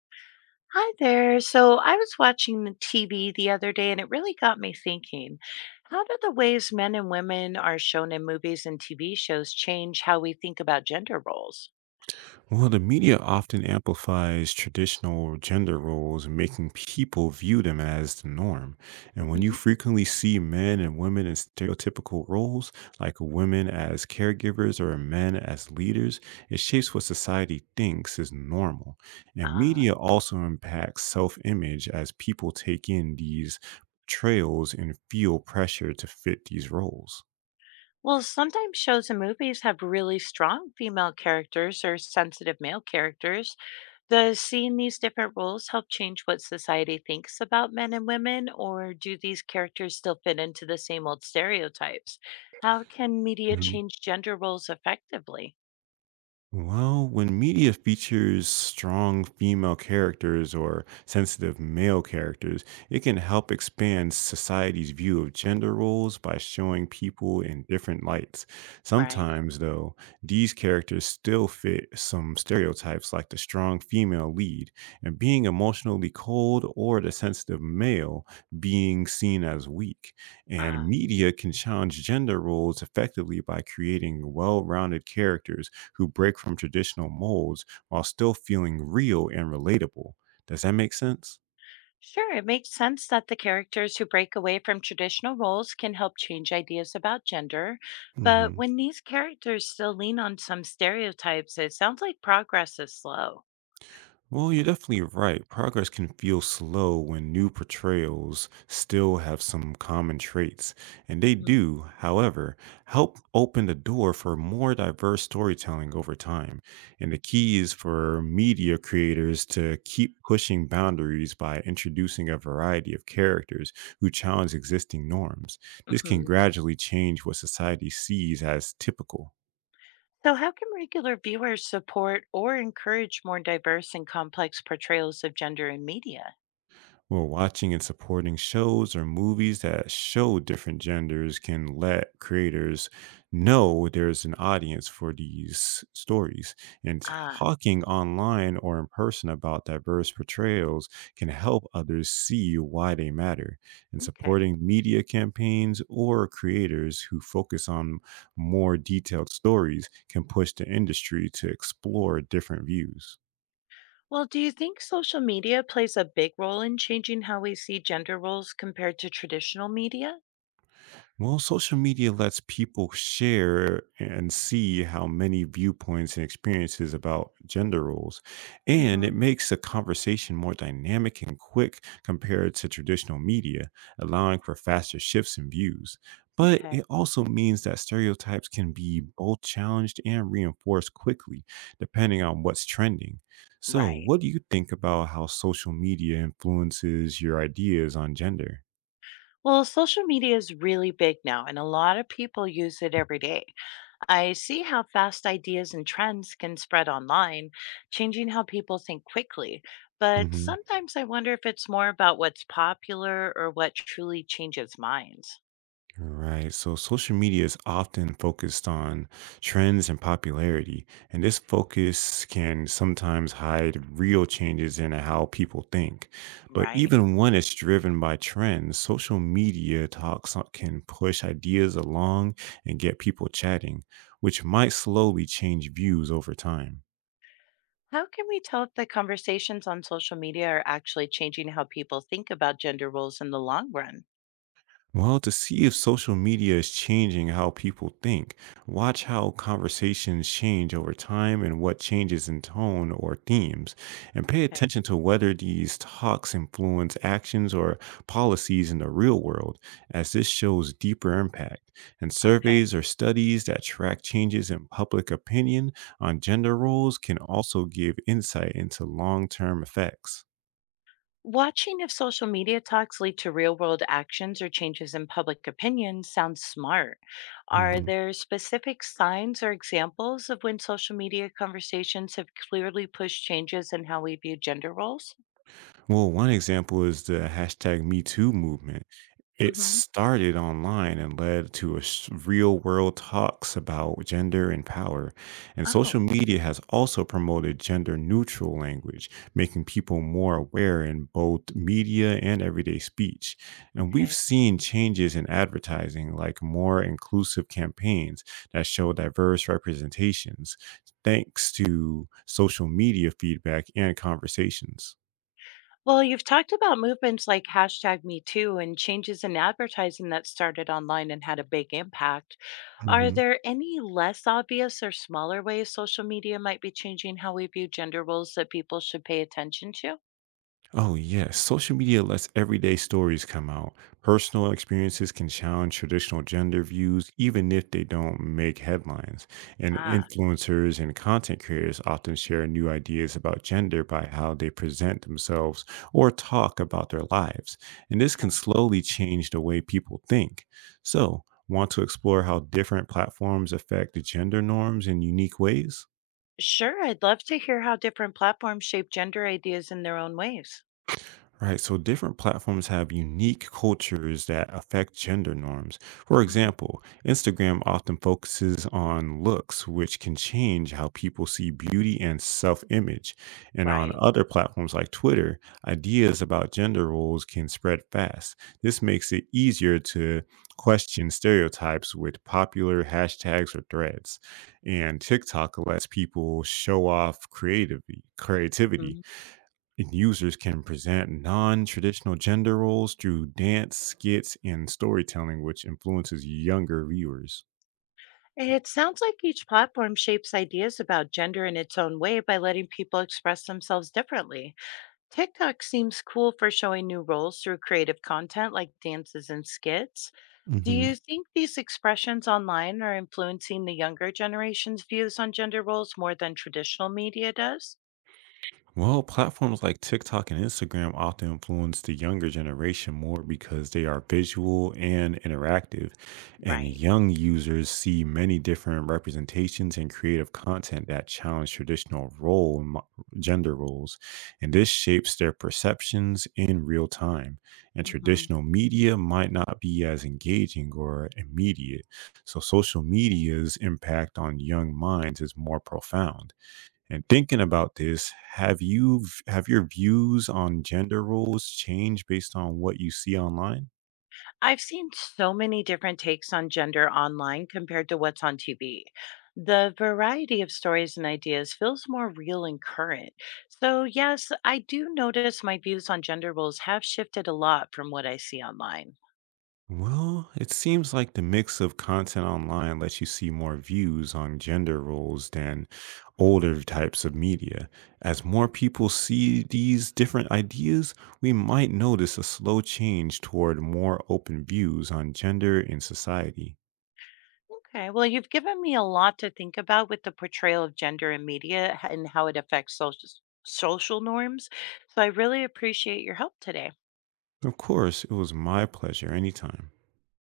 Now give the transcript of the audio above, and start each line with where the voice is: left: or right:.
left: Hi there. So I was watching the TV the other day and it really got me thinking. How do the ways men and women are shown in movies and TV shows change how we think about gender roles?
right: Well, the media often amplifies traditional gender roles, making people view them as the norm. And when you
left: hmm
right: frequently see men and women in stereotypical roles, like women as caregivers or men as leaders, it shapes what society thinks is normal. And
left: Ah,
right: media also impacts self image as people take in these trails and feel pressure to fit these roles.
left: well, sometimes shows and movies have really strong female characters or sensitive male characters. Does seeing these different roles help change what society thinks about men and women, or do these characters still fit into the same old stereotypes? How can media change gender roles effectively?
right: Well, when media features strong female characters or sensitive male characters, it can help expand society's view of gender roles by showing people in different lights.
left: Right.
right: Sometimes, though, these characters still fit some stereotypes like the strong female lead and being emotionally cold or the sensitive male being seen as weak. And
left: Ah.
right: media can challenge gender roles effectively by creating well rounded characters who break from traditional molds while still feeling real and relatable. Does that make sense?
left: Sure, it makes sense that the characters who break away from traditional roles can help change ideas about gender. But
right: Hmm.
left: when these characters still lean on some stereotypes, it sounds like progress is slow.
right: Well, you're definitely right. Progress can feel slow when new portrayals still have some common traits. And they
left: hmm
right: do, however, help open the door for more diverse storytelling over time. And the key is for media creators to keep pushing boundaries by introducing a variety of characters who challenge existing norms. This can
left: hmm
right: gradually change what society sees as typical.
left: So, how can regular viewers support or encourage more diverse and complex portrayals of gender in media?
right: Well, watching and supporting shows or movies that show different genders can let creators know there's an audience for these stories. And
left: Ah,
right: talking online or in person about diverse portrayals can help others see why they matter. And
left: okay.
right: supporting media campaigns or creators who focus on more detailed stories can push the industry to explore different views.
left: Well, do you think social media plays a big role in changing how we see gender roles compared to traditional media?
right: Well, social media lets people share and see how many viewpoints and experiences about gender roles, and it
left: hmm
right: makes the conversation more dynamic and quick compared to traditional media, allowing for faster shifts in views. But
left: Okay.
right: it also means that stereotypes can be both challenged and reinforced quickly, depending on what's trending. So,
left: Right.
right: what do you think about how social media influences your ideas on gender?
left: Well, social media is really big now, and a lot of people use it every day. I see how fast ideas and trends can spread online, changing how people think quickly. But
right: Mm-hmm.
left: sometimes I wonder if it's more about what's popular or what truly changes minds.
right: All right. So social media is often focused on trends and popularity, and this focus can sometimes hide real changes in how people think. But
left: Right.
right: even when it's driven by trends, social media can push ideas along and get people chatting, which might slowly change views over time.
left: How can we tell if the conversations on social media are actually changing how people think about gender roles in the long run?
right: Well, to see if social media is changing how people think, watch how conversations change over time and what changes in tone or themes, and pay
left: Okay.
right: attention to whether these talks influence actions or policies in the real world, as this shows deeper impact. And
left: Okay.
right: surveys or studies that track changes in public opinion on gender roles can also give insight into long term effects.
left: Watching if social media talks lead to real world actions or changes in public opinion sounds smart. Are
right: Mhm.
left: there specific signs or examples of when social media conversations have clearly pushed changes in how we view gender roles?
right: Well, one example is the hashtag MeToo movement. It
left: hmm
right: started online and led to real world talks about gender and power. And social
left: Oh,
right: media has also promoted gender neutral language, making people more aware in both media and everyday speech. And we've
left: okay.
right: seen changes in advertising, like more inclusive campaigns that show diverse representations, thanks to social media feedback and conversations.
left: Well, you've talked about movements like hashtag Me Too and changes in advertising that started online and had a big impact. Are
right: Mhm.
left: there any less obvious or smaller ways social media might be changing how we view gender roles that people should pay attention to?
right: Oh, yes. Social media lets everyday stories come out. Personal experiences can challenge traditional gender views, even if they don't make headlines. And
left: Ah,
right: influencers and content creators often share new ideas about gender by how they present themselves or talk about their lives. And this
left: okay.
right: can slowly change the way people think. So, want to explore how different platforms affect gender norms in unique ways?
left: Sure, I'd love to hear how different platforms shape gender ideas in their own ways.
right: Right. So different platforms have unique cultures that affect gender norms. For
left: Mhm.
right: example, Instagram often focuses on looks, which can change how people see beauty and self image. And on
left: Right.
right: other platforms like Twitter, ideas about gender roles can spread fast. This makes it easier to question stereotypes with popular hashtags or threads. And TikTok lets people show off creativity,
left: Mhm.
right: and users can present non-traditional gender roles through dance skits and storytelling which influences younger viewers.
left: It sounds like each platform shapes ideas about gender in its own way by letting people express themselves differently. TikTok seems cool for showing new roles through creative content like dances and skits. Do
right: Hmm.
left: you think these expressions online are influencing the younger generation's views on gender roles more than traditional media does?
right: Well, platforms like TikTok and Instagram often influence the younger generation more because they are visual and interactive, and
left: Right.
right: young users see many different representations and creative content that challenge traditional gender roles, and this shapes their perceptions in real time. And
left: hmm
right: traditional media might not be as engaging or immediate, so social media's impact on young minds is more profound. And thinking about this, have your views on gender roles changed based on what you see online?
left: I've seen so many different takes on gender online compared to what's on TV. The variety of stories and ideas feels more real and current. So, yes, I do notice my views on gender roles have shifted a lot from what I see online.
right: Well, it seems like the mix of content online lets you see more views on gender roles than older types of media. As more people see these different ideas, we might notice a slow change toward more open views on gender in society.
left: Okay. Well, you've given me a lot to think about with the portrayal of gender in media and how it affects social norms. So I really appreciate your help today.
right: Of course, it was my pleasure anytime.